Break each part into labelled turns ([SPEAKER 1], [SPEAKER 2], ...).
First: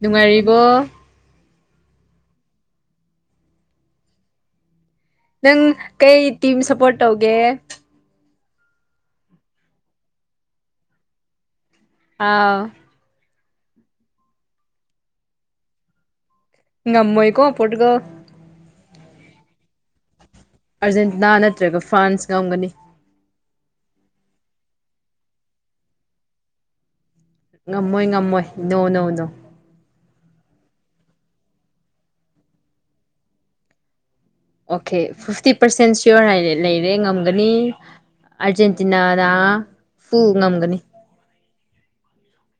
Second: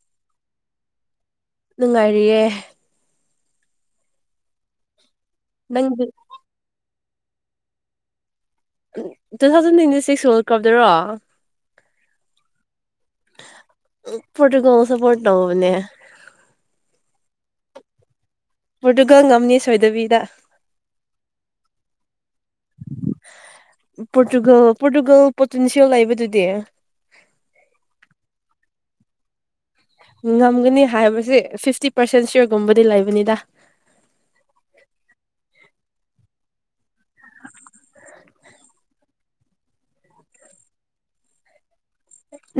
[SPEAKER 1] ꯅꯨꯡꯉꯥꯏꯔꯤꯕꯣ
[SPEAKER 2] ꯅꯨꯡꯉꯥꯏꯔꯤꯌꯦ
[SPEAKER 1] ꯅꯪ
[SPEAKER 2] ꯅꯪꯗꯤ
[SPEAKER 1] ꯀꯩ ꯇꯤꯝ ꯁꯞꯄꯣꯔꯠ ꯇꯧꯒꯦ
[SPEAKER 2] two thousand twenty six world ꯀꯞꯇꯔꯣ
[SPEAKER 1] ꯑꯥꯎ
[SPEAKER 2] [unintelligible] ꯄꯣꯔꯇꯨꯒꯜ ꯁꯄꯣꯔꯠ ꯇꯧꯕꯅꯦ
[SPEAKER 1] ꯉꯝꯃꯣꯏꯀꯣ ꯄꯣꯔꯇꯨꯒꯜ
[SPEAKER 2] ꯄꯣꯔꯇꯨꯒꯜ ꯉꯝꯅꯤ ꯁꯣꯏꯗꯕꯤꯗ
[SPEAKER 1] ꯑꯥꯔꯖꯦꯟꯇꯤꯅꯥ ꯅꯠꯇ꯭ꯔꯒ ꯐ꯭ꯔꯥꯟꯁ ꯉꯝꯒꯅꯤ
[SPEAKER 2] ꯄꯣꯔꯇꯨꯒꯜ ꯄꯣꯔꯇꯨꯒꯜ ꯄꯣꯇꯦꯟꯁꯤꯌꯦꯜ ꯂꯩꯕꯗꯨꯗꯤ
[SPEAKER 1] ꯉꯝꯃꯣꯏ ꯉꯝꯃꯣꯏ ꯅꯣ ꯅꯣ ꯅꯣ
[SPEAKER 2] ꯉꯝꯒꯅꯤ ꯍꯥꯏꯕꯁꯤ ꯐꯤꯐꯇꯤ ꯄꯥꯔꯁꯦꯟ ꯁꯤꯌꯣꯔꯒꯨꯝꯕꯗꯤ ꯂꯩꯕꯅꯤꯗ
[SPEAKER 1] ꯑꯣꯀꯦ ꯐꯤꯐꯇꯤ ꯄꯥꯔꯁꯦꯟ ꯁꯤꯌꯣꯔ ꯍꯥꯏꯔꯦ ꯂꯩꯔꯦ ꯉꯝꯒꯅꯤ ꯑꯥꯔꯖꯦꯟꯇꯤꯅꯥꯗ ꯐꯨ ꯉꯝꯒꯅꯤ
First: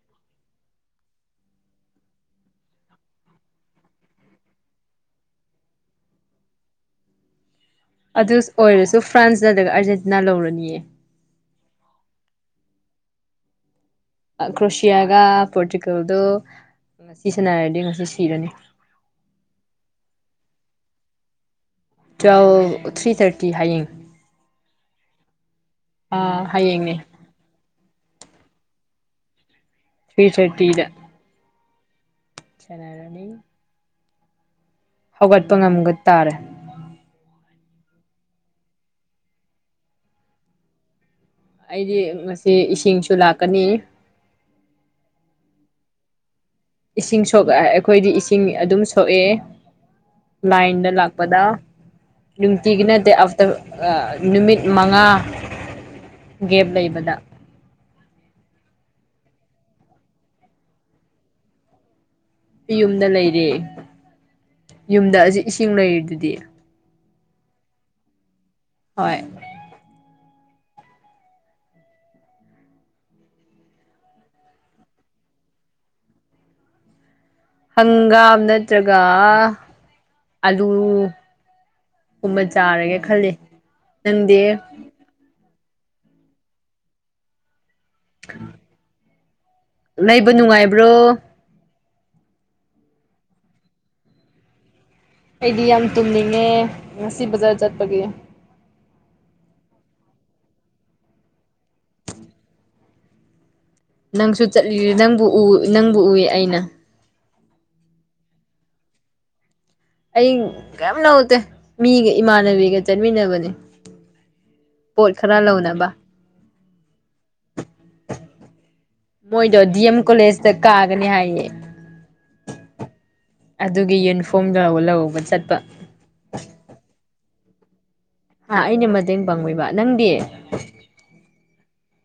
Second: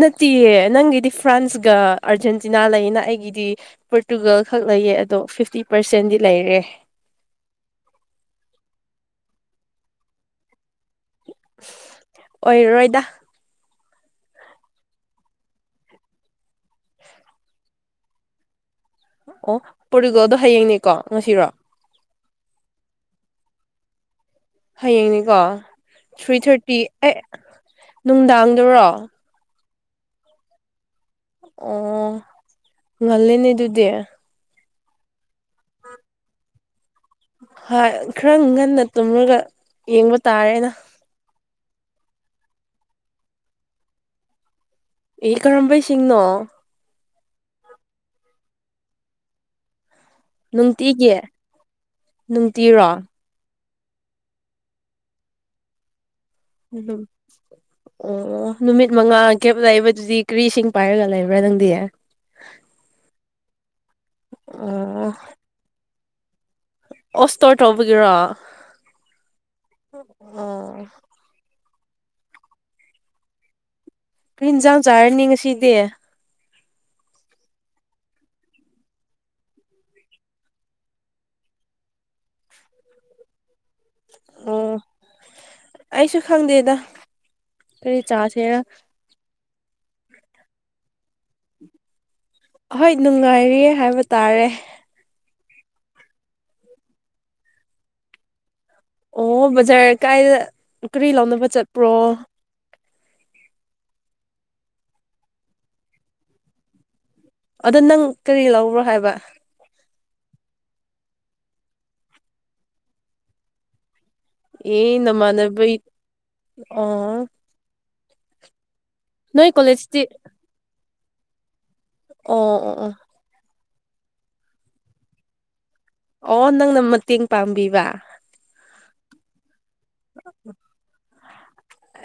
[SPEAKER 2] ꯅꯠꯇꯤꯌꯦ ꯅꯪꯒꯤꯗꯤ ꯐ꯭ꯔꯥꯟꯁꯒ ꯑꯥꯔꯖꯦꯟꯇꯤꯅꯥ ꯂꯩꯅ ꯑꯩꯒꯤꯗꯤ ꯄꯣꯔꯇꯨꯒꯜ ꯈꯛ ꯂꯩꯌꯦ ꯑꯗꯣ ꯐꯤꯐꯇꯤ ꯄꯥꯔꯁꯦꯟꯗꯤ ꯂꯩꯔꯦ
[SPEAKER 1] ꯑꯗꯨꯁ ꯑꯣꯏꯔꯁꯨ ꯐ꯭ꯔꯥꯟꯁ ꯅꯠꯇ꯭ꯔꯒ ꯑꯥꯔꯖꯦꯟꯇꯤꯅꯥ ꯂꯧꯔꯅꯤꯌꯦ
[SPEAKER 2] ꯑꯣꯏꯔꯣꯏꯗ
[SPEAKER 1] ꯀ꯭ꯔꯣꯁꯤꯌꯥꯒ ꯄꯣꯔꯇꯨꯒꯜꯗꯣ ꯉꯁꯤ ꯁꯥꯅꯔꯗꯤ ꯉꯁꯤ ꯁꯤꯔꯅꯤ
[SPEAKER 2] ꯑꯣ ꯄꯣꯔꯇꯨꯒꯜꯗꯣ ꯍꯌꯦꯡꯅꯤꯀꯣ ꯉꯁꯤꯔꯣ
[SPEAKER 1] ꯇꯨꯋꯦꯜ ꯊ꯭ꯔꯤ ꯊꯥꯔꯇꯤ ꯍꯌꯦꯡ
[SPEAKER 2] ꯍꯌꯦꯡꯅꯤꯀꯣ ꯊ꯭ꯔꯤ
[SPEAKER 1] ꯑꯥ
[SPEAKER 2] ꯊꯥꯔꯇꯤ
[SPEAKER 1] ꯍꯌꯦꯡꯅꯦ
[SPEAKER 2] ꯑꯩꯠ ꯅꯨꯡꯗꯥꯡꯗꯨꯔꯣ
[SPEAKER 1] ꯄꯤ ꯊꯥꯔꯇꯤꯗ
[SPEAKER 2] ꯑꯣ
[SPEAKER 1] ꯁꯥꯟꯅꯔꯅꯤ
[SPEAKER 2] ꯉꯜꯂꯦꯅꯦ ꯗꯨꯗꯤ
[SPEAKER 1] ꯍꯧꯒꯠꯄ ꯉꯝꯒ ꯇꯥꯔꯦ
[SPEAKER 2] ꯍꯣꯏ ꯈꯔ ꯉꯟꯅ ꯇꯨꯝꯂꯒ ꯌꯦꯡꯕ ꯇꯥꯔꯦꯅ
[SPEAKER 1] ꯑꯩꯗꯤ ꯉꯁꯤ ꯏꯁꯤꯡꯁꯨ ꯂꯥꯛꯀꯅꯤ
[SPEAKER 2] ꯏ ꯀꯔꯝꯕꯩ ꯏꯁꯤꯡꯅꯣ
[SPEAKER 1] ꯏꯁꯤꯡ ꯁꯣꯛ ꯑꯩꯈꯣꯏꯗꯤ ꯏꯁꯤꯡ ꯑꯗꯨꯝ ꯁꯣꯛꯑꯦ ꯂꯥꯏꯟꯗ
[SPEAKER 2] ꯅꯨꯡꯇꯤꯒꯤ
[SPEAKER 1] ꯂꯥꯛꯄꯗ ꯅꯨꯡꯇꯤꯒꯤ
[SPEAKER 2] ꯅꯨꯡꯇꯤꯔꯣ
[SPEAKER 1] ꯅꯠꯇꯦ [unintelligible] [unintelligible] ꯑ ꯅꯨꯃꯤꯠ ꯃꯉꯥ ꯒꯦꯞ
[SPEAKER 2] ꯎꯝ
[SPEAKER 1] ꯂꯩꯕꯗ
[SPEAKER 2] ꯑꯣ ꯅꯨꯃꯤꯠ ꯃꯉꯥ ꯀꯦꯞ ꯂꯩꯕꯗꯨꯗꯤ ꯀꯔꯤꯁꯤꯡ ꯄꯥꯏꯔꯒ ꯂꯩꯕ꯭ꯔꯥ ꯅꯪꯗꯤ
[SPEAKER 1] ꯑꯩ ꯌꯨꯝꯗ ꯂꯩꯔꯦ ꯌꯨꯝꯗ ꯍꯧꯖꯤꯛ ꯏꯁꯤꯡ ꯂꯩꯔꯤꯗꯨꯗꯤ
[SPEAKER 2] ꯑꯣ ꯁ꯭ꯇꯣꯔ ꯇꯧꯕꯒꯤꯔꯣ
[SPEAKER 1] ꯍꯣꯏ
[SPEAKER 2] ꯑꯣ ꯑꯩꯦꯟ ꯏꯟꯁꯥꯡ ꯆꯥꯔꯅꯤ ꯉꯁꯤꯗꯤ
[SPEAKER 1] ꯍꯪꯒꯥꯝ ꯅꯠꯇ꯭ꯔꯒ ꯑꯂꯨ ꯀꯨꯝꯕ ꯆꯥꯔꯒꯦ ꯈꯜꯂꯤ ꯅꯪꯗꯤ
[SPEAKER 2] ꯑꯣ ꯑꯩꯁꯨ ꯈꯪꯗꯦꯗ ꯀꯔꯤ ꯆꯥꯁꯦꯔ
[SPEAKER 1] ꯂꯩꯕ ꯅꯨꯡꯉꯥꯏꯕ꯭ꯔꯣ
[SPEAKER 2] ꯑꯍꯣꯏ ꯅꯨꯡꯉꯥꯏꯔꯤꯌꯦ ꯍꯥꯏꯕ ꯇꯥꯔꯦ
[SPEAKER 1] ꯑꯩꯗꯤ ꯌꯥꯝ ꯇꯨꯝꯅꯤꯡꯉꯦ ꯉꯁꯤ ꯕꯖꯥꯔ ꯆꯠꯄꯒꯤ
[SPEAKER 2] ꯑꯣ ꯕꯖꯥꯔ ꯀꯥꯏꯗ ꯀꯔꯤ ꯂꯧꯥꯎꯅꯕ ꯆꯠꯄ꯭ꯔꯣ
[SPEAKER 1] ꯅꯪꯁꯨ ꯆꯠꯂꯤ ꯅꯪꯕꯨ ꯅꯪꯕꯨ ꯎꯏ ꯑꯩꯅ
[SPEAKER 2] ꯑꯗ ꯅꯪ ꯀꯔꯤ ꯂꯧꯕ꯭ꯔꯣ ꯍꯥꯏꯕ
[SPEAKER 1] ꯑꯩ ꯀꯌꯥꯝ ꯅꯧꯗꯦ ꯃꯤꯒ ꯏꯃꯥꯟꯅꯕꯤꯒ ꯆꯠꯃꯤꯟꯅꯕꯅꯦ
[SPEAKER 2] ꯑꯦ
[SPEAKER 1] ꯄꯣꯠ ꯈꯔ
[SPEAKER 2] ꯅꯃꯅꯕꯩ
[SPEAKER 1] ꯂꯧꯅꯕ
[SPEAKER 2] ꯑ ꯅꯣꯏ
[SPEAKER 1] ꯃꯣꯏꯗꯣ ꯗꯤ
[SPEAKER 2] ꯀꯣꯂꯦꯖꯇꯤ
[SPEAKER 1] ꯑꯦꯝ ꯀꯣꯂꯦꯖꯇ ꯀꯥꯒꯅꯤ ꯍꯥꯏꯌꯦ
[SPEAKER 2] ꯑꯣ ꯑꯣ
[SPEAKER 1] ꯑꯗꯨꯒꯤ ꯌꯨꯅꯤꯐꯣꯔꯝ ꯂꯧ ꯂꯧꯔꯒ ꯆꯠꯄ
[SPEAKER 2] ꯑꯣ ꯅꯪꯅ ꯃꯇꯦꯡ ꯄꯥꯡꯕꯤꯕ
[SPEAKER 1] ꯑ ꯑꯩꯅ ꯃꯇꯦꯡ ꯄꯥꯡꯕꯤꯕ ꯅꯪꯗꯤ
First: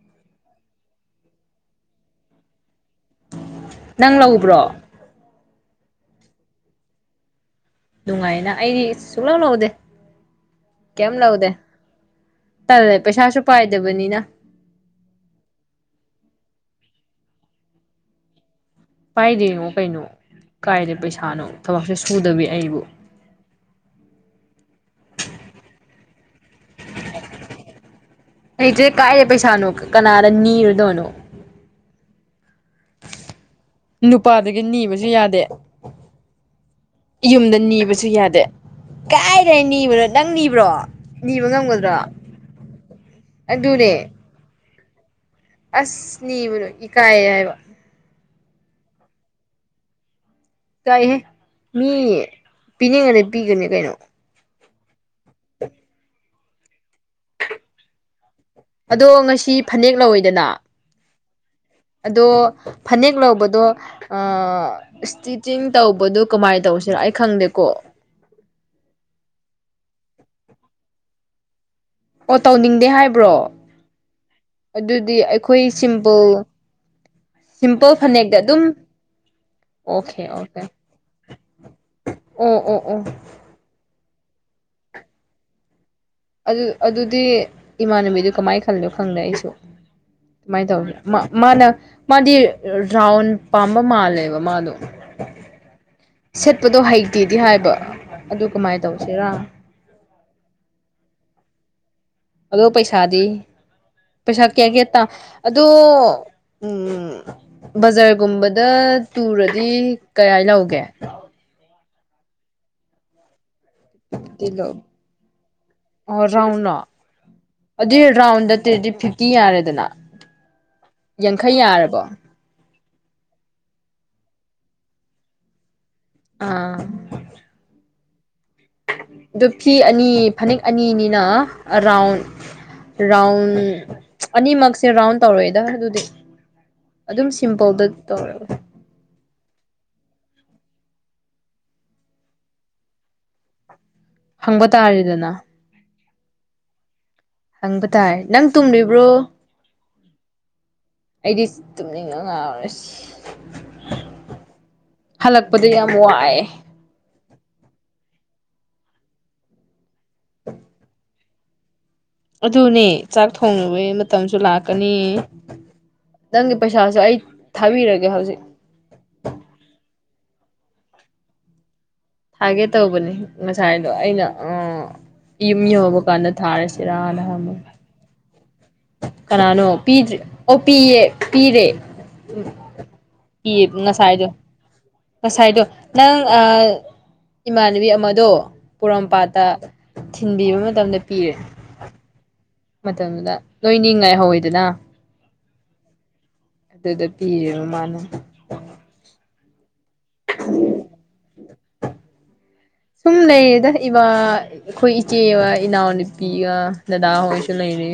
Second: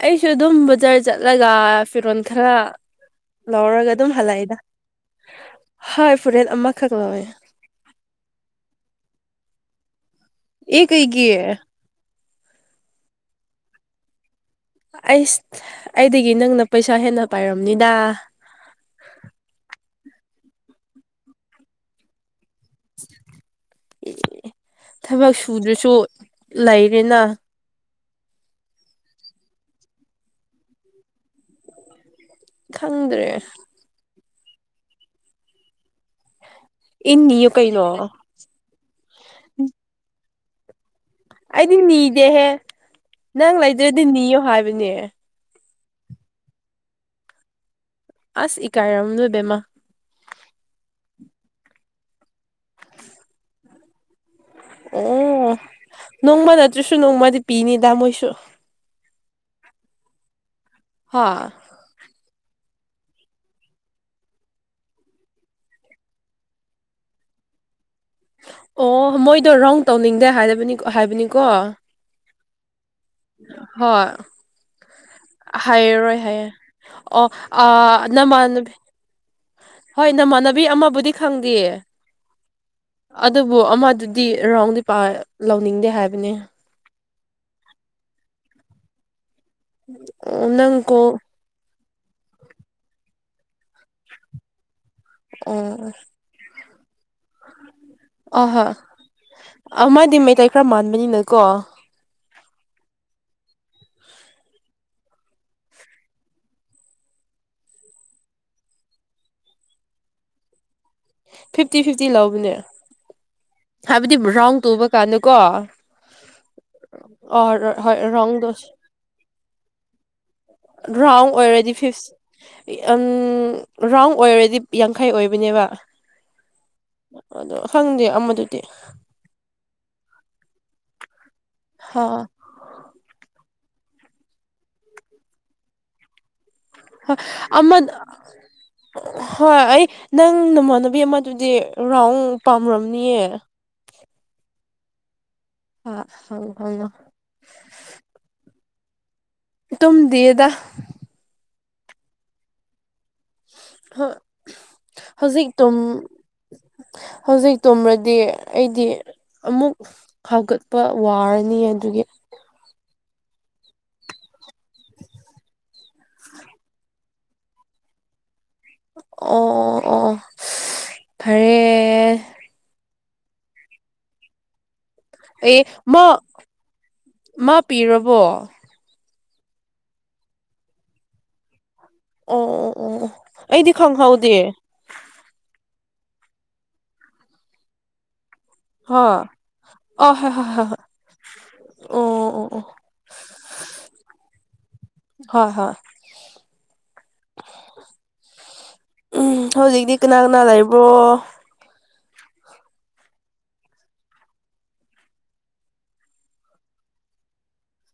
[SPEAKER 2] ꯑꯩꯁꯨ ꯑꯗꯨꯝ ꯕꯖꯥꯔ ꯆꯠꯂꯒ ꯐꯤꯔꯣꯜ ꯈꯔ ꯂꯧꯔꯒ ꯑꯗꯨꯝ
[SPEAKER 1] ꯅꯪ
[SPEAKER 2] ꯍꯜꯂꯛꯏꯗ
[SPEAKER 1] ꯂꯧꯕ꯭ꯔꯣ
[SPEAKER 2] ꯍꯣꯏ ꯐꯨꯔꯤꯦꯠ ꯑꯃꯈꯛ ꯂꯧꯋꯦ
[SPEAKER 1] ꯅꯨꯡꯉꯥꯏꯅ ꯑꯩꯗꯤ ꯁꯨꯡꯛꯂꯞ ꯂꯧꯗꯦ
[SPEAKER 2] ꯑꯦ
[SPEAKER 1] ꯀꯩꯝ ꯂꯧꯗꯦ
[SPEAKER 2] ꯀꯩꯒꯤ
[SPEAKER 1] ꯇꯜꯦ ꯄꯩꯁꯥꯁꯨ ꯄꯥꯏꯗꯕꯅꯤꯅ
[SPEAKER 2] ꯑꯩꯁ ꯑꯩꯗꯒꯤ ꯅꯪꯅ ꯄꯩꯁꯥ ꯍꯦꯟꯅ ꯄꯥꯏꯔꯝꯅꯤꯗ
[SPEAKER 1] ꯄꯥꯏꯗꯦꯉꯣ ꯀꯩꯅꯣ ꯀꯥꯏꯗꯦ ꯄꯩꯁꯥꯅꯣ ꯊꯕꯛꯁꯦ ꯁꯨꯗꯕꯤ ꯑꯩꯕꯨ
[SPEAKER 2] ꯑꯦ ꯊꯕꯛ ꯁꯨꯗ꯭ꯔꯁꯨ ꯂꯩꯔꯦꯅ
[SPEAKER 1] ꯑꯩꯁꯦ ꯀꯥꯏꯔꯦ ꯄꯩꯁꯥꯅꯣ ꯀꯅꯥꯗ ꯅꯤꯔꯨꯗꯣꯏꯅꯣ
[SPEAKER 2] ꯈꯪꯗ꯭ꯔꯦ
[SPEAKER 1] ꯅꯨꯄꯥꯗꯒꯤ ꯅꯤꯕꯁꯨ ꯌꯥꯗꯦ
[SPEAKER 2] ꯏ ꯅꯤꯌꯨ
[SPEAKER 1] ꯌꯨꯝꯗ ꯅꯤꯕꯁꯨ
[SPEAKER 2] ꯀꯩꯅꯣ
[SPEAKER 1] ꯌꯥꯗꯦ ꯀꯥꯏꯗꯦ ꯅꯤꯕꯅꯣ ꯅꯪ ꯅꯤꯕ꯭ꯔꯣ ꯅꯤꯕ
[SPEAKER 2] ꯑꯩꯗꯤ
[SPEAKER 1] ꯉꯝꯒꯗ꯭ꯔꯣ
[SPEAKER 2] ꯅꯤꯗꯦꯍꯦ ꯅꯪ ꯂꯩꯗ꯭ꯔꯗꯤ ꯅꯤꯌꯣ ꯍꯥꯏꯕꯅꯦ
[SPEAKER 1] ꯑꯁꯅꯤꯕꯨꯅ ꯏꯀꯥꯌꯦꯕ
[SPEAKER 2] ꯑꯁ ꯏꯀꯥꯏꯔꯝ ꯅꯣꯏꯕꯦꯝꯃ
[SPEAKER 1] ꯀꯥꯏꯍꯦ ꯃꯤ ꯄꯤꯅꯤꯡꯉꯗꯤ ꯄꯤꯒꯅꯤ ꯀꯩꯅꯣ
[SPEAKER 2] ꯑꯣ ꯅꯣꯡꯃ ꯅꯠꯇ꯭ꯔꯁꯨ ꯅꯣꯡꯃꯗꯤ ꯄꯤꯅꯤꯗ ꯃꯣꯏꯁꯨ
[SPEAKER 1] ꯑꯗꯣ ꯉꯁꯤ ꯐꯅꯦꯛ ꯂꯧꯋꯦꯗꯅ
[SPEAKER 2] ꯍꯥ
[SPEAKER 1] ꯑꯗꯣ ꯐꯅꯦꯛ ꯂꯧꯕꯗꯣ ꯑ ꯏꯁꯇꯤꯆꯤꯡ ꯇꯧꯕꯗꯣ ꯀꯃꯥꯏꯅ ꯇꯧꯁꯤꯅꯣ ꯑꯩ ꯈꯪꯗꯦꯀꯣ
[SPEAKER 2] ꯑꯣ ꯃꯣꯏꯗꯣ ꯔꯥꯎꯟ ꯇꯧꯅꯤꯡꯗꯦ ꯍꯥꯏꯅꯤ ꯍꯥꯏꯕꯅꯤꯀꯣ
[SPEAKER 1] ꯑꯣ ꯇꯣꯅꯤꯡꯗꯦ ꯍꯥꯏ
[SPEAKER 2] ꯍꯣꯏ
[SPEAKER 1] ꯑꯩꯈꯣꯏ
[SPEAKER 2] ꯍꯥꯏꯔꯣꯏ
[SPEAKER 1] ꯁꯤꯝꯄꯜ
[SPEAKER 2] ꯍꯥꯏꯌꯦꯦ ꯑꯣ ꯑ
[SPEAKER 1] ꯁꯤꯝꯄꯜ ꯐꯅꯦꯛꯇ
[SPEAKER 2] ꯅꯃꯥꯟꯅꯕꯤ
[SPEAKER 1] ꯑꯗꯨꯝ
[SPEAKER 2] ꯍꯣꯏ
[SPEAKER 1] ꯑꯣꯀꯦ ꯑꯣꯀꯦ
[SPEAKER 2] ꯅꯃꯥꯟꯅꯕꯤ ꯑꯃꯕꯨꯗꯤ ꯈꯪꯗꯦꯌꯦ ꯑꯗꯨ
[SPEAKER 1] ꯑꯣ ꯑꯣ ꯑꯣ
[SPEAKER 2] ꯑꯗꯨꯕꯨ ꯑꯃꯗꯨꯗꯤ ꯔꯥꯎꯟꯗꯤ ꯂꯧꯅꯤꯡꯗꯦ ꯍꯥꯏꯕꯅꯤ
[SPEAKER 1] ꯑꯗꯨ ꯑꯗꯨꯗꯤ ꯏꯃꯥꯟꯅꯕꯤꯗꯨ ꯀꯃꯥꯏꯅ ꯈꯜꯂꯣ ꯈꯪꯗꯦ ꯑꯩꯁꯨ
[SPEAKER 2] ꯑꯣ
[SPEAKER 1] ꯀꯃꯥꯏꯅ
[SPEAKER 2] ꯅꯪ
[SPEAKER 1] ꯇꯧꯒꯅꯣ
[SPEAKER 2] ꯀꯣꯜ
[SPEAKER 1] ꯃꯥ ꯃꯥꯅ ꯃꯥꯗꯤ ꯔꯥꯎꯟ ꯄꯥꯝꯕ ꯃꯥꯜꯂꯦꯕ ꯃꯥꯗꯣ
[SPEAKER 2] ꯑꯣ
[SPEAKER 1] ꯁꯦꯠꯄꯗꯣ ꯍꯩꯇꯦꯗꯤ ꯍꯥꯏꯕ
[SPEAKER 2] ꯑ
[SPEAKER 1] ꯑꯗꯨ
[SPEAKER 2] ꯍꯣꯏ
[SPEAKER 1] ꯀꯃꯥꯏꯅ ꯇꯧꯁꯤꯔꯥ
[SPEAKER 2] ꯑ ꯃꯥꯗꯤ ꯃꯩꯇꯩ ꯈꯔ ꯃꯥꯟꯕꯅꯤꯅꯀꯣ
[SPEAKER 1] ꯑꯗꯣ ꯄꯩꯁꯥꯗꯤ ꯄꯩꯁꯥ ꯀꯌꯥ ꯀꯌꯥ ꯇ ꯑꯗꯣ ꯎꯝ ꯕꯖꯥꯔꯒꯨꯝꯕꯗ ꯇꯨꯔꯗꯤ ꯀꯥꯏ ꯂꯧꯒꯦ
[SPEAKER 2] ꯐꯤꯐꯇꯤ ꯐꯤꯐꯇꯤ ꯂꯧꯕꯅꯦ ꯍꯥꯏꯕꯗꯤ ꯔꯥꯎꯟ
[SPEAKER 1] ꯂꯣ
[SPEAKER 2] ꯇꯨꯕ ꯀꯥꯟꯗꯀꯣ
[SPEAKER 1] ꯑꯣ ꯔꯥꯎꯂꯣ
[SPEAKER 2] ꯑꯣ ꯍꯣꯏ
[SPEAKER 1] ꯑꯗꯨ
[SPEAKER 2] ꯔꯥꯎꯟꯗꯣ
[SPEAKER 1] ꯔꯥꯎꯟꯗꯠꯇꯦꯗꯤ ꯐꯤꯐꯇꯤ ꯌꯥꯔꯦꯗꯅ
[SPEAKER 2] ꯔꯥꯎꯟ
[SPEAKER 1] ꯌꯥꯡꯈꯩ
[SPEAKER 2] ꯑꯣꯏꯔꯗꯤ
[SPEAKER 1] ꯌꯥꯔꯕꯣ
[SPEAKER 2] ꯐꯤꯐ ꯌꯥꯝ ꯔꯥꯎꯟ ꯑꯣꯏꯔꯗꯤ ꯌꯥꯡꯈꯩ ꯑꯣꯏꯕꯅꯦꯕ
[SPEAKER 1] ꯑꯥ
[SPEAKER 2] ꯑꯗꯣ ꯈꯪꯗꯦ ꯑꯃꯗ
[SPEAKER 1] ꯑꯗꯨ ꯐꯤ ꯑꯅꯤ ꯐꯅꯦꯛ ꯑꯅꯤꯅꯤꯅ
[SPEAKER 2] ꯍꯥ
[SPEAKER 1] ꯑꯔꯥꯎꯟ ꯔꯥꯎꯟ ꯑꯅꯤꯃꯛꯁꯦ ꯔꯥꯎꯟ ꯇꯧꯔꯦꯗ ꯑꯗꯨꯗꯤ ꯑꯗꯨꯝ
[SPEAKER 2] ꯑꯃ
[SPEAKER 1] ꯁꯤꯝꯄꯜꯗ ꯇꯧꯔꯒ
[SPEAKER 2] ꯍꯣꯏ ꯑꯩ ꯅꯪ ꯅꯃꯥꯟꯅꯨꯕꯤ ꯑꯃꯗꯨꯗꯤ ꯔꯥꯎꯟ ꯄꯥꯝꯔꯝꯅꯤꯌꯦ
[SPEAKER 1] ꯍꯪꯕ ꯇꯥꯔꯦꯗꯅ
[SPEAKER 2] ꯑ ꯍ ꯍ
[SPEAKER 1] ꯍꯪꯕ ꯇꯥꯏ ꯅꯪ ꯇꯨꯝꯂꯤꯕ꯭ꯔꯣ
[SPEAKER 2] ꯇꯨꯝ ꯗꯗ
[SPEAKER 1] ꯑꯩꯗꯤ ꯇꯨꯝꯅꯤꯡꯅ ꯉꯥꯎꯥꯎꯔꯦꯁꯤ
[SPEAKER 2] ꯍꯧꯖꯤꯛ
[SPEAKER 1] ꯍꯜꯂꯛꯄꯗꯤ
[SPEAKER 2] ꯇꯨꯝ
[SPEAKER 1] ꯌꯥꯝ ꯋꯥꯏꯑꯦ
[SPEAKER 2] ꯍꯧꯖꯤꯛ ꯇꯨꯝꯃꯗꯤ ꯑꯩꯗꯤ ꯑꯃꯨꯛ ꯍꯧꯒꯠꯄ ꯋꯥꯔꯅꯤ ꯑꯗꯨꯒꯤ
[SPEAKER 1] ꯑꯗꯨꯅꯦ ꯆꯥꯛ ꯊꯣꯡꯅꯕꯩ ꯃꯇꯝꯁꯨ ꯂꯥꯛꯀꯅꯤ ꯅꯪꯒꯤ ꯄꯩꯁꯥꯁꯨ ꯑꯩ ꯊꯥꯕꯤꯔꯒꯦ ꯍꯧꯖꯤꯛ
[SPEAKER 2] ꯑꯣ ꯑꯣ ꯑꯣ ꯐꯔꯦ ꯑꯦ
[SPEAKER 1] ꯊꯥꯒꯦ ꯇꯧꯕꯅꯤ ꯉꯁꯥꯏꯗꯣ ꯑꯩꯅ ꯑ ꯌꯨꯝ
[SPEAKER 2] ꯑꯦ
[SPEAKER 1] ꯌꯡꯕ
[SPEAKER 2] ꯃꯥ
[SPEAKER 1] ꯀꯥꯟꯗ ꯊꯥꯔꯁꯤꯔꯅ
[SPEAKER 2] ꯃꯥ
[SPEAKER 1] ꯍꯪꯃꯒ
[SPEAKER 2] ꯄꯤꯔꯕꯣ
[SPEAKER 1] ꯀꯅꯥꯅꯣ ꯄꯤꯗꯦ ꯑꯣ ꯄꯤꯌꯦ ꯄꯤꯔꯦ
[SPEAKER 2] ꯑꯣ ꯑꯣ ꯑꯣ ꯑꯣ ꯑꯩꯗꯤ
[SPEAKER 1] ꯑꯦꯉꯁꯥꯏꯗꯣ
[SPEAKER 2] ꯈꯪꯍꯧꯗꯦ
[SPEAKER 1] ꯉꯁꯥꯏꯗꯣ ꯅꯪ ꯏꯃꯥꯟꯅꯕꯤ ꯑꯃꯗꯣ
[SPEAKER 2] ꯍꯥ
[SPEAKER 1] ꯄꯣꯔꯣꯝꯄꯥꯠꯇ
[SPEAKER 2] ꯑ ꯍꯣꯏ ꯍꯣꯏ
[SPEAKER 1] ꯊꯤꯟꯕꯤꯕ
[SPEAKER 2] ꯍꯣꯏ ꯍꯣꯏ
[SPEAKER 1] ꯃꯇꯝꯗ ꯄꯤꯔꯦ
[SPEAKER 2] ꯑꯣ ꯑꯣ ꯑꯣ
[SPEAKER 1] ꯃꯇꯝꯗꯨꯗ ꯂꯣꯏꯅꯤꯡꯉꯥꯏ ꯍꯧꯋꯤꯗꯅ
[SPEAKER 2] ꯑꯣ ꯍꯣꯏ ꯍꯣꯏ
[SPEAKER 1] ꯑꯗꯨꯗ ꯄꯤꯔ ꯃꯥꯅ
[SPEAKER 2] ꯎꯝ ꯍꯧꯖꯤꯛꯇꯤ ꯀꯅꯥ ꯀꯅꯥ ꯂꯩꯕ꯭ꯔꯣ
[SPEAKER 1] ꯁꯨꯝꯃꯅ ꯏꯗ ꯏꯕ ꯑꯩꯈꯣꯏ ꯏꯆꯦꯑꯃ ꯏꯅꯥꯎꯅꯨꯄꯤꯒ ꯗꯗꯥꯍꯣꯏꯁꯨ ꯂꯩꯔꯤ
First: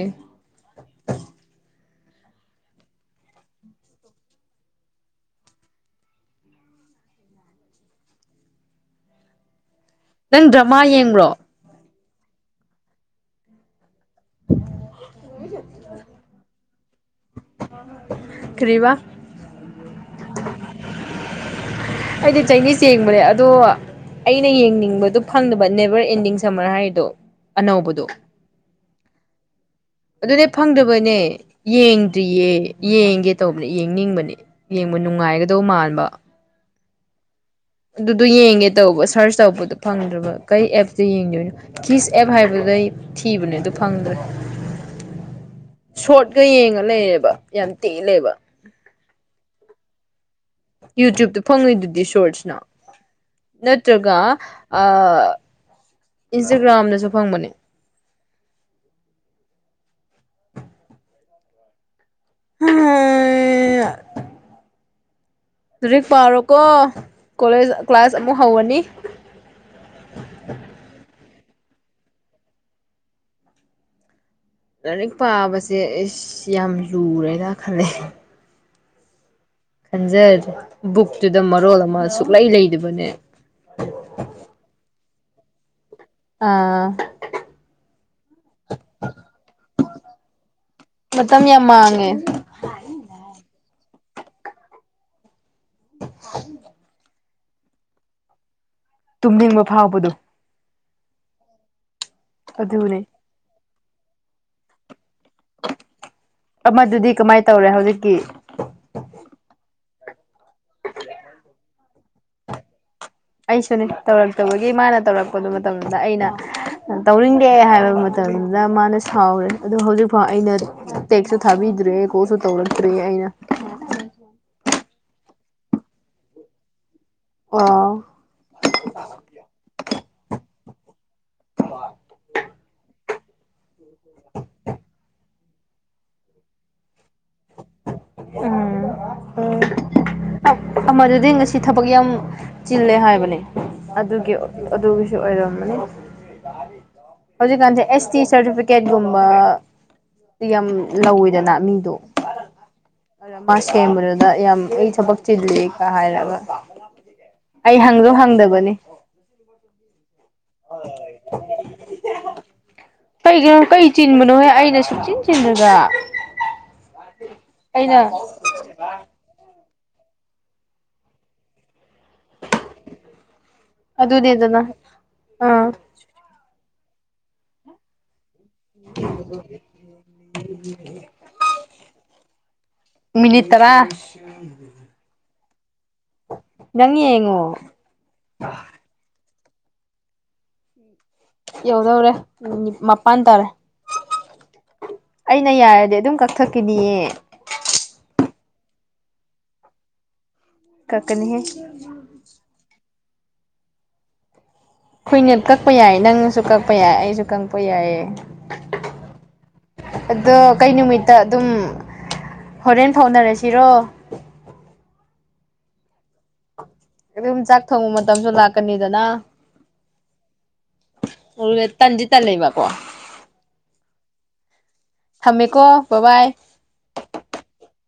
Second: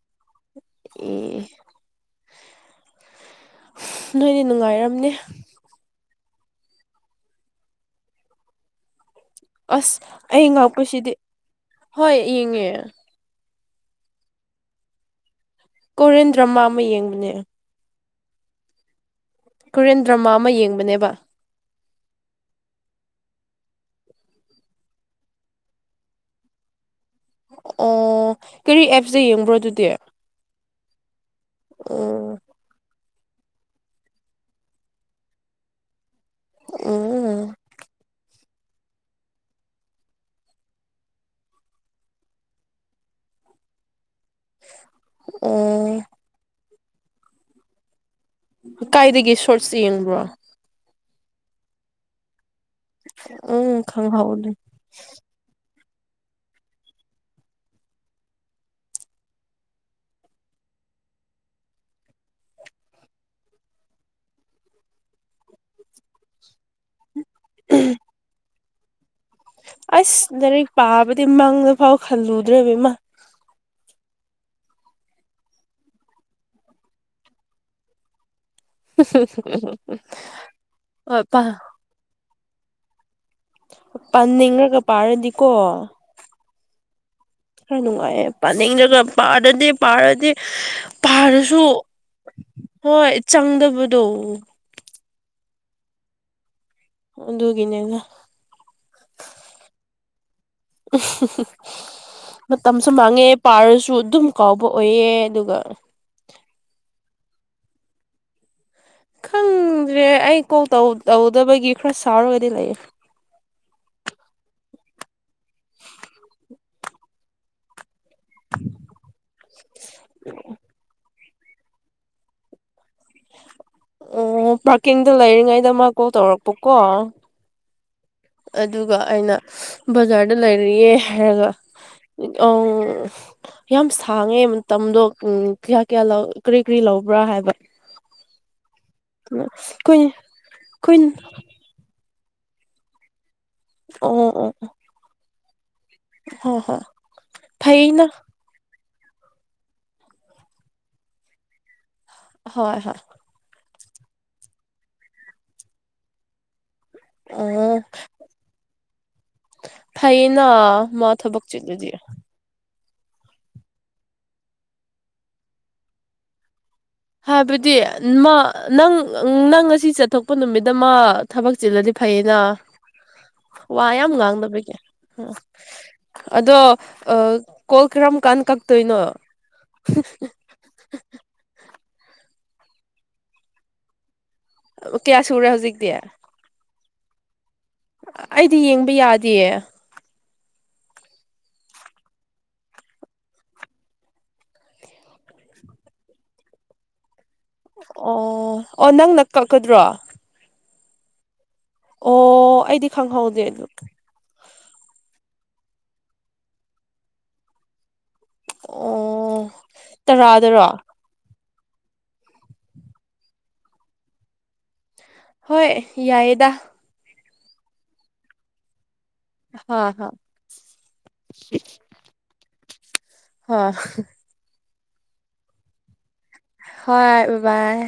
[SPEAKER 2] ꯎ ꯅꯣꯏꯗꯤ ꯅꯨꯡꯉꯥꯏꯔꯝꯅꯦ ꯑꯁ ꯑꯩ
[SPEAKER 1] ꯅꯪ ꯗ꯭ꯔꯃꯥ
[SPEAKER 2] ꯉꯥꯛꯄꯁꯤꯗꯤ
[SPEAKER 1] ꯌꯦꯡꯕ꯭ꯔꯣ
[SPEAKER 2] ꯍꯣꯏ ꯌꯦꯡꯉꯦ
[SPEAKER 1] [unintelligible]
[SPEAKER 2] ꯀꯣꯔꯤꯌꯟ ꯗ꯭ꯔꯃꯥ ꯑꯃ ꯌꯦꯡꯕꯅꯦ
[SPEAKER 1] ꯀ꯭ꯔꯤꯕꯥ
[SPEAKER 2] ꯀꯣꯔꯤꯌꯟ ꯗ꯭ꯔꯃꯥ ꯑꯃ ꯌꯦꯡꯕꯅꯦꯕ
[SPEAKER 1] ꯑꯩꯗꯤ ꯆꯥꯏꯅꯤꯁ ꯆꯦꯡꯕꯅꯦ ꯑꯗꯣ ꯑꯩꯅ ꯌꯦꯡꯅꯤꯡꯕꯗꯣ ꯐꯪꯗꯕ ꯅꯦꯕꯔ ꯑꯦꯟꯗꯤꯡ ꯁꯝꯃꯔ ꯍꯥꯏꯔꯤꯗꯣ
[SPEAKER 2] ꯑꯣ ꯀꯔꯤ ꯑꯦꯞꯁꯇ ꯌꯦꯡꯕ꯭ꯔꯣ ꯑꯗꯨꯗꯤ
[SPEAKER 1] ꯑꯗꯨꯅꯦ ꯐꯪꯗꯕꯅꯦ
[SPEAKER 2] ꯎꯝ
[SPEAKER 1] ꯌꯦꯡꯗ꯭ꯔꯤꯌꯦ ꯌꯦꯡꯒꯦ ꯇꯧꯕꯅꯦ ꯌꯦꯡꯅꯤꯡꯕꯅꯤ ꯌꯦꯡꯕ ꯅꯨꯡꯉꯥꯏꯒꯗꯧ ꯃꯥꯟꯕ
[SPEAKER 2] ꯑ
[SPEAKER 1] ꯑꯗꯨꯗꯣ ꯌꯦꯡꯒꯦ ꯇꯧꯕ ꯁꯔꯁ ꯇꯧꯕꯗꯣ ꯐꯪꯗ꯭ꯔꯕ ꯀꯩ ꯑꯦꯞꯇ ꯌꯦꯡꯗꯣꯏꯅꯣ ꯀꯤꯁ ꯑꯦꯞ ꯍꯥꯏꯕꯗꯩ ꯊꯤꯕꯅꯦ ꯑꯗꯨ ꯐꯪꯗ꯭ꯔꯦ
[SPEAKER 2] ꯑꯣꯝ
[SPEAKER 1] ꯁꯣꯔꯠꯀ ꯌꯦꯡꯉ ꯂꯩꯌꯦꯕ ꯌꯥꯝ ꯇꯦꯜꯂꯦꯕ
[SPEAKER 2] ꯀꯥꯏꯗꯒꯤ ꯁꯣꯔꯠꯁ ꯌꯦꯡꯕ꯭ꯔꯣ
[SPEAKER 1] ꯌꯨꯇ꯭ꯌꯨꯕꯇ ꯐꯪꯉꯣꯏꯗꯨꯗꯤ ꯁꯣꯔꯁꯅꯣ
[SPEAKER 2] ꯎꯝ
[SPEAKER 1] ꯅꯠꯇ꯭ꯔꯒ
[SPEAKER 2] ꯈꯪꯍꯧꯗꯦ
[SPEAKER 1] ꯏꯟꯁꯇꯒ꯭ꯔꯥꯝꯗꯁꯨ ꯐꯪꯕꯅꯦ ꯍꯧꯖꯤꯛ ꯄꯥꯔꯣꯀꯣ ꯀꯣꯂꯦꯖ ꯀ꯭ꯂꯥꯁ ꯑꯃꯨꯛ ꯍꯧꯔꯅꯤ
[SPEAKER 2] ꯑꯁ ꯂꯥꯏꯔꯤꯛ ꯄꯥꯕꯗꯤ ꯃꯪꯗꯐꯥꯎ ꯈꯜꯂꯨꯗ꯭ꯔꯦꯕ ꯏꯃꯥ
[SPEAKER 1] ꯂꯥꯏꯔꯤꯛ ꯄꯥꯕꯁꯦ ꯑꯩꯁ ꯌꯥꯝ ꯂꯨꯔꯦꯅ ꯈꯂꯦ
[SPEAKER 2] ꯍ
[SPEAKER 1] ꯈꯟꯖꯔꯦ ꯕꯨꯛꯇꯨꯗ ꯃꯔꯣꯜ ꯑꯃ ꯁꯨꯛꯂꯩ ꯂꯩꯗꯕꯅꯦ
[SPEAKER 2] ꯄꯟꯅꯦꯉ꯭ꯔꯒ ꯄꯥꯔꯗꯤꯀꯣ
[SPEAKER 1] ꯑꯥ
[SPEAKER 2] ꯈꯔ ꯅꯨꯡꯉꯥꯏꯌꯦꯦ ꯄꯥꯅꯤꯡꯗꯒ ꯄꯥꯔꯗꯤ ꯄꯥꯔꯗꯤ ꯄꯥꯔꯁꯨ
[SPEAKER 1] ꯍ
[SPEAKER 2] ꯍꯣꯏ ꯆꯪꯗꯕꯗꯣ
[SPEAKER 1] [unintelligible]
[SPEAKER 2] ꯑꯗꯨꯒꯤꯅꯦꯅ
[SPEAKER 1] ꯇꯨꯝꯅꯤꯡꯕ ꯐꯥꯎꯕꯗꯣ
[SPEAKER 2] [unintelligible] ꯃꯇꯝꯁꯨ
[SPEAKER 1] ꯑꯗꯨꯅꯦ
[SPEAKER 2] ꯃꯥꯡꯉꯦ ꯄꯥꯔꯁꯨ ꯑꯗꯨꯝ ꯀꯥꯎꯕ ꯑꯣꯏꯑꯦ ꯑꯗꯨꯒ
[SPEAKER 1] ꯑꯃꯗꯨꯗꯤ ꯀꯃꯥꯏꯅ ꯇꯧꯔꯦ ꯍꯧꯖꯤꯛꯀꯤ
[SPEAKER 2] ꯈꯪꯗ꯭ꯔꯦ ꯑꯩ ꯀꯣꯜꯧ ꯇꯧꯗꯕꯒꯤ ꯈꯔ ꯁꯥꯎꯔꯒꯗꯤ ꯂꯩꯌꯦ
[SPEAKER 1] ꯑꯩꯁꯨꯅꯦ ꯇꯧꯔꯛꯇꯕꯒꯤ ꯃꯥꯅ ꯇꯧꯔꯛꯄꯗꯨ ꯃꯇꯝꯗ ꯑꯩꯅ ꯇꯧꯅꯤꯡꯒꯦ ꯍꯥꯏꯕ ꯃꯇꯝꯗꯨꯗ ꯃꯥꯅ ꯁꯥꯎꯔꯦ ꯑꯗꯣ ꯍꯧꯖꯤꯛꯐꯥꯎ ꯑꯩꯅ ꯇꯦꯛꯁꯨ ꯊꯥꯕꯤꯗ꯭ꯔꯦ ꯀꯣꯠꯁꯨ ꯇꯧꯔꯛꯇ꯭ꯔꯦ ꯑꯩꯅ
[SPEAKER 2] ꯑꯣ ꯄꯥꯔꯀꯤꯡꯗ ꯂꯩꯔꯤꯉꯩꯗ ꯃꯥ ꯀꯣꯜ ꯇꯧꯔꯛꯄꯀꯣ
[SPEAKER 1] ꯑ
[SPEAKER 2] ꯑꯗꯨꯒ ꯑꯩꯅ ꯕꯖꯥꯔꯗ ꯂꯩꯔꯤꯌꯦ ꯍꯥꯏꯔꯒ ꯑꯪ ꯌꯥꯝ ꯁꯥꯡꯉꯦ ꯃꯇꯝꯗꯣ ꯀꯌꯥ ꯀꯌꯥ ꯀꯔꯤ ꯀꯔꯤ ꯂꯧꯕ꯭ꯔꯥ ꯍꯥꯏꯕ ꯑꯩꯈꯣꯏ
[SPEAKER 1] ꯎꯝ
[SPEAKER 2] ꯑꯩꯈꯣꯏ
[SPEAKER 1] ꯃꯗꯨꯗꯤ ꯁꯤ ꯊꯕꯛ ꯌꯥꯝ ꯆꯤꯜꯂꯦ ꯍꯥꯏꯕꯅꯦ
[SPEAKER 2] ꯑꯣ
[SPEAKER 1] ꯑꯗꯨꯒꯤ
[SPEAKER 2] ꯑꯣ
[SPEAKER 1] ꯑꯗꯨꯒꯤꯁꯨ ꯑꯣꯏꯔꯝꯝꯕꯅꯤ
[SPEAKER 2] ꯍꯣꯏ ꯍꯣꯏ
[SPEAKER 1] ꯍꯧꯖꯤꯛꯥꯟꯦ
[SPEAKER 2] ꯐꯩꯅ
[SPEAKER 1] ꯑꯦꯁ ꯇꯤ ꯁꯔꯇꯤꯐꯦꯠ ꯇꯤꯀꯦꯠꯒꯨꯝꯕ ꯌꯥꯝ ꯂꯧꯋꯤꯗꯅ ꯃꯤꯗꯣ
[SPEAKER 2] ꯍꯣꯏ ꯍꯣꯏ
[SPEAKER 1] ꯃꯥ ꯁꯦꯝꯕꯨꯔꯗ ꯌꯥꯝ ꯑꯩ ꯊꯕꯛ ꯆꯤꯜꯂꯤꯒ ꯍꯥꯏꯔꯒ
[SPEAKER 2] ꯑꯣ
[SPEAKER 1] ꯑꯩ ꯍꯪꯗꯣ ꯍꯪꯗꯕꯅꯤ
[SPEAKER 2] ꯊꯥꯏꯅ ꯃ ꯊꯕꯛ ꯆꯤꯂꯗꯤ
[SPEAKER 1] ꯀꯩꯒꯤꯅꯣ ꯀꯩ ꯆꯤꯟꯕꯅꯣꯍꯦ ꯑꯩꯅ ꯁꯨꯞꯆꯤꯟ ꯆꯤꯟꯕꯗ
[SPEAKER 2] ꯍꯥꯏꯕꯗꯤ ꯃꯥ ꯅꯪ ꯅꯪ ꯉꯁꯤ ꯆꯠꯊꯣꯛꯄ ꯅꯨꯃꯤꯠꯇ ꯃꯥ ꯊꯕꯛ ꯆꯦꯜꯂꯗꯤ ꯐꯩꯅ ꯋꯥ ꯌꯥꯝ
[SPEAKER 1] ꯑꯗꯨꯅꯦꯗꯅ
[SPEAKER 2] ꯉꯥꯡꯗꯕꯒꯤ ꯎꯝ
[SPEAKER 1] ꯑꯥ
[SPEAKER 2] ꯑꯗꯣ ꯑ ꯀꯣꯜ ꯀꯔꯝ ꯀꯥꯟ ꯀꯥꯛꯇꯣꯏꯅꯣ
[SPEAKER 1] ꯎꯝ ꯃꯤꯅꯤꯠ ꯇꯥꯔꯥ ꯎ
[SPEAKER 2] ꯑꯣ ꯀꯌꯥ ꯁꯨꯔꯦ ꯍꯧꯖꯤꯛꯇꯤ
[SPEAKER 1] ꯅꯪ ꯌꯦꯡꯉꯣ
[SPEAKER 2] ꯑꯩꯗꯤ ꯌꯦꯡꯕ ꯌꯥꯗꯤꯌꯦ
[SPEAKER 1] [inaudible] ꯌꯧꯗꯧꯔꯦ ꯅꯤ ꯃꯄꯟ ꯇꯧꯔꯦ ꯑꯩꯅ ꯌꯥꯔꯗꯤ ꯑꯗꯨꯝ ꯀꯛꯊꯠꯀꯤꯅꯤꯌꯦ
[SPEAKER 2] ꯑꯣ ꯑꯣ ꯅꯪꯅꯪ ꯀꯛꯀꯗ꯭ꯔꯣ
[SPEAKER 1] ꯀꯛꯀꯅꯤꯍꯦ
[SPEAKER 2] ꯑꯣ ꯑꯩꯗꯤ ꯈꯪꯍꯧꯗꯦ ꯑꯗꯨ
[SPEAKER 1] ꯑꯩꯈꯣꯏꯅ ꯀꯛꯄ ꯌꯥꯏ ꯅꯪꯅꯁꯨ ꯀꯛꯄ ꯌꯥꯏ ꯑꯩꯁꯨ ꯀꯛꯄ ꯌꯥꯏꯌꯦ
[SPEAKER 2] ꯑꯣ
[SPEAKER 1] ꯑꯗꯣ ꯀꯩ
[SPEAKER 2] ꯇꯔꯥꯗꯔꯣ
[SPEAKER 1] ꯅꯨꯃꯤꯠ ꯇ ꯑꯗꯨꯝ ꯍꯣꯔꯦꯟ ꯐꯥꯎꯅꯔꯁꯤꯔꯣ
[SPEAKER 2] ꯍꯣꯏ ꯌꯥꯏꯌꯦꯗꯥ
[SPEAKER 1] ꯑꯗꯨꯝ ꯆꯥꯛ ꯊꯣꯡꯕ ꯃꯇꯝꯁꯨ ꯂꯥꯛꯀꯅꯤꯗꯅꯥ
[SPEAKER 2] ꯑꯍ ꯍ
[SPEAKER 1] ꯑꯔꯨꯔꯦꯠ ꯇꯟꯗꯤ ꯇꯜꯂꯦꯕꯀꯣ
[SPEAKER 2] ꯍ
[SPEAKER 1] ꯊꯝꯃꯦꯀꯣ ꯕꯕꯥꯏ
[SPEAKER 2] ꯍꯣꯏ ꯕꯕꯥꯏ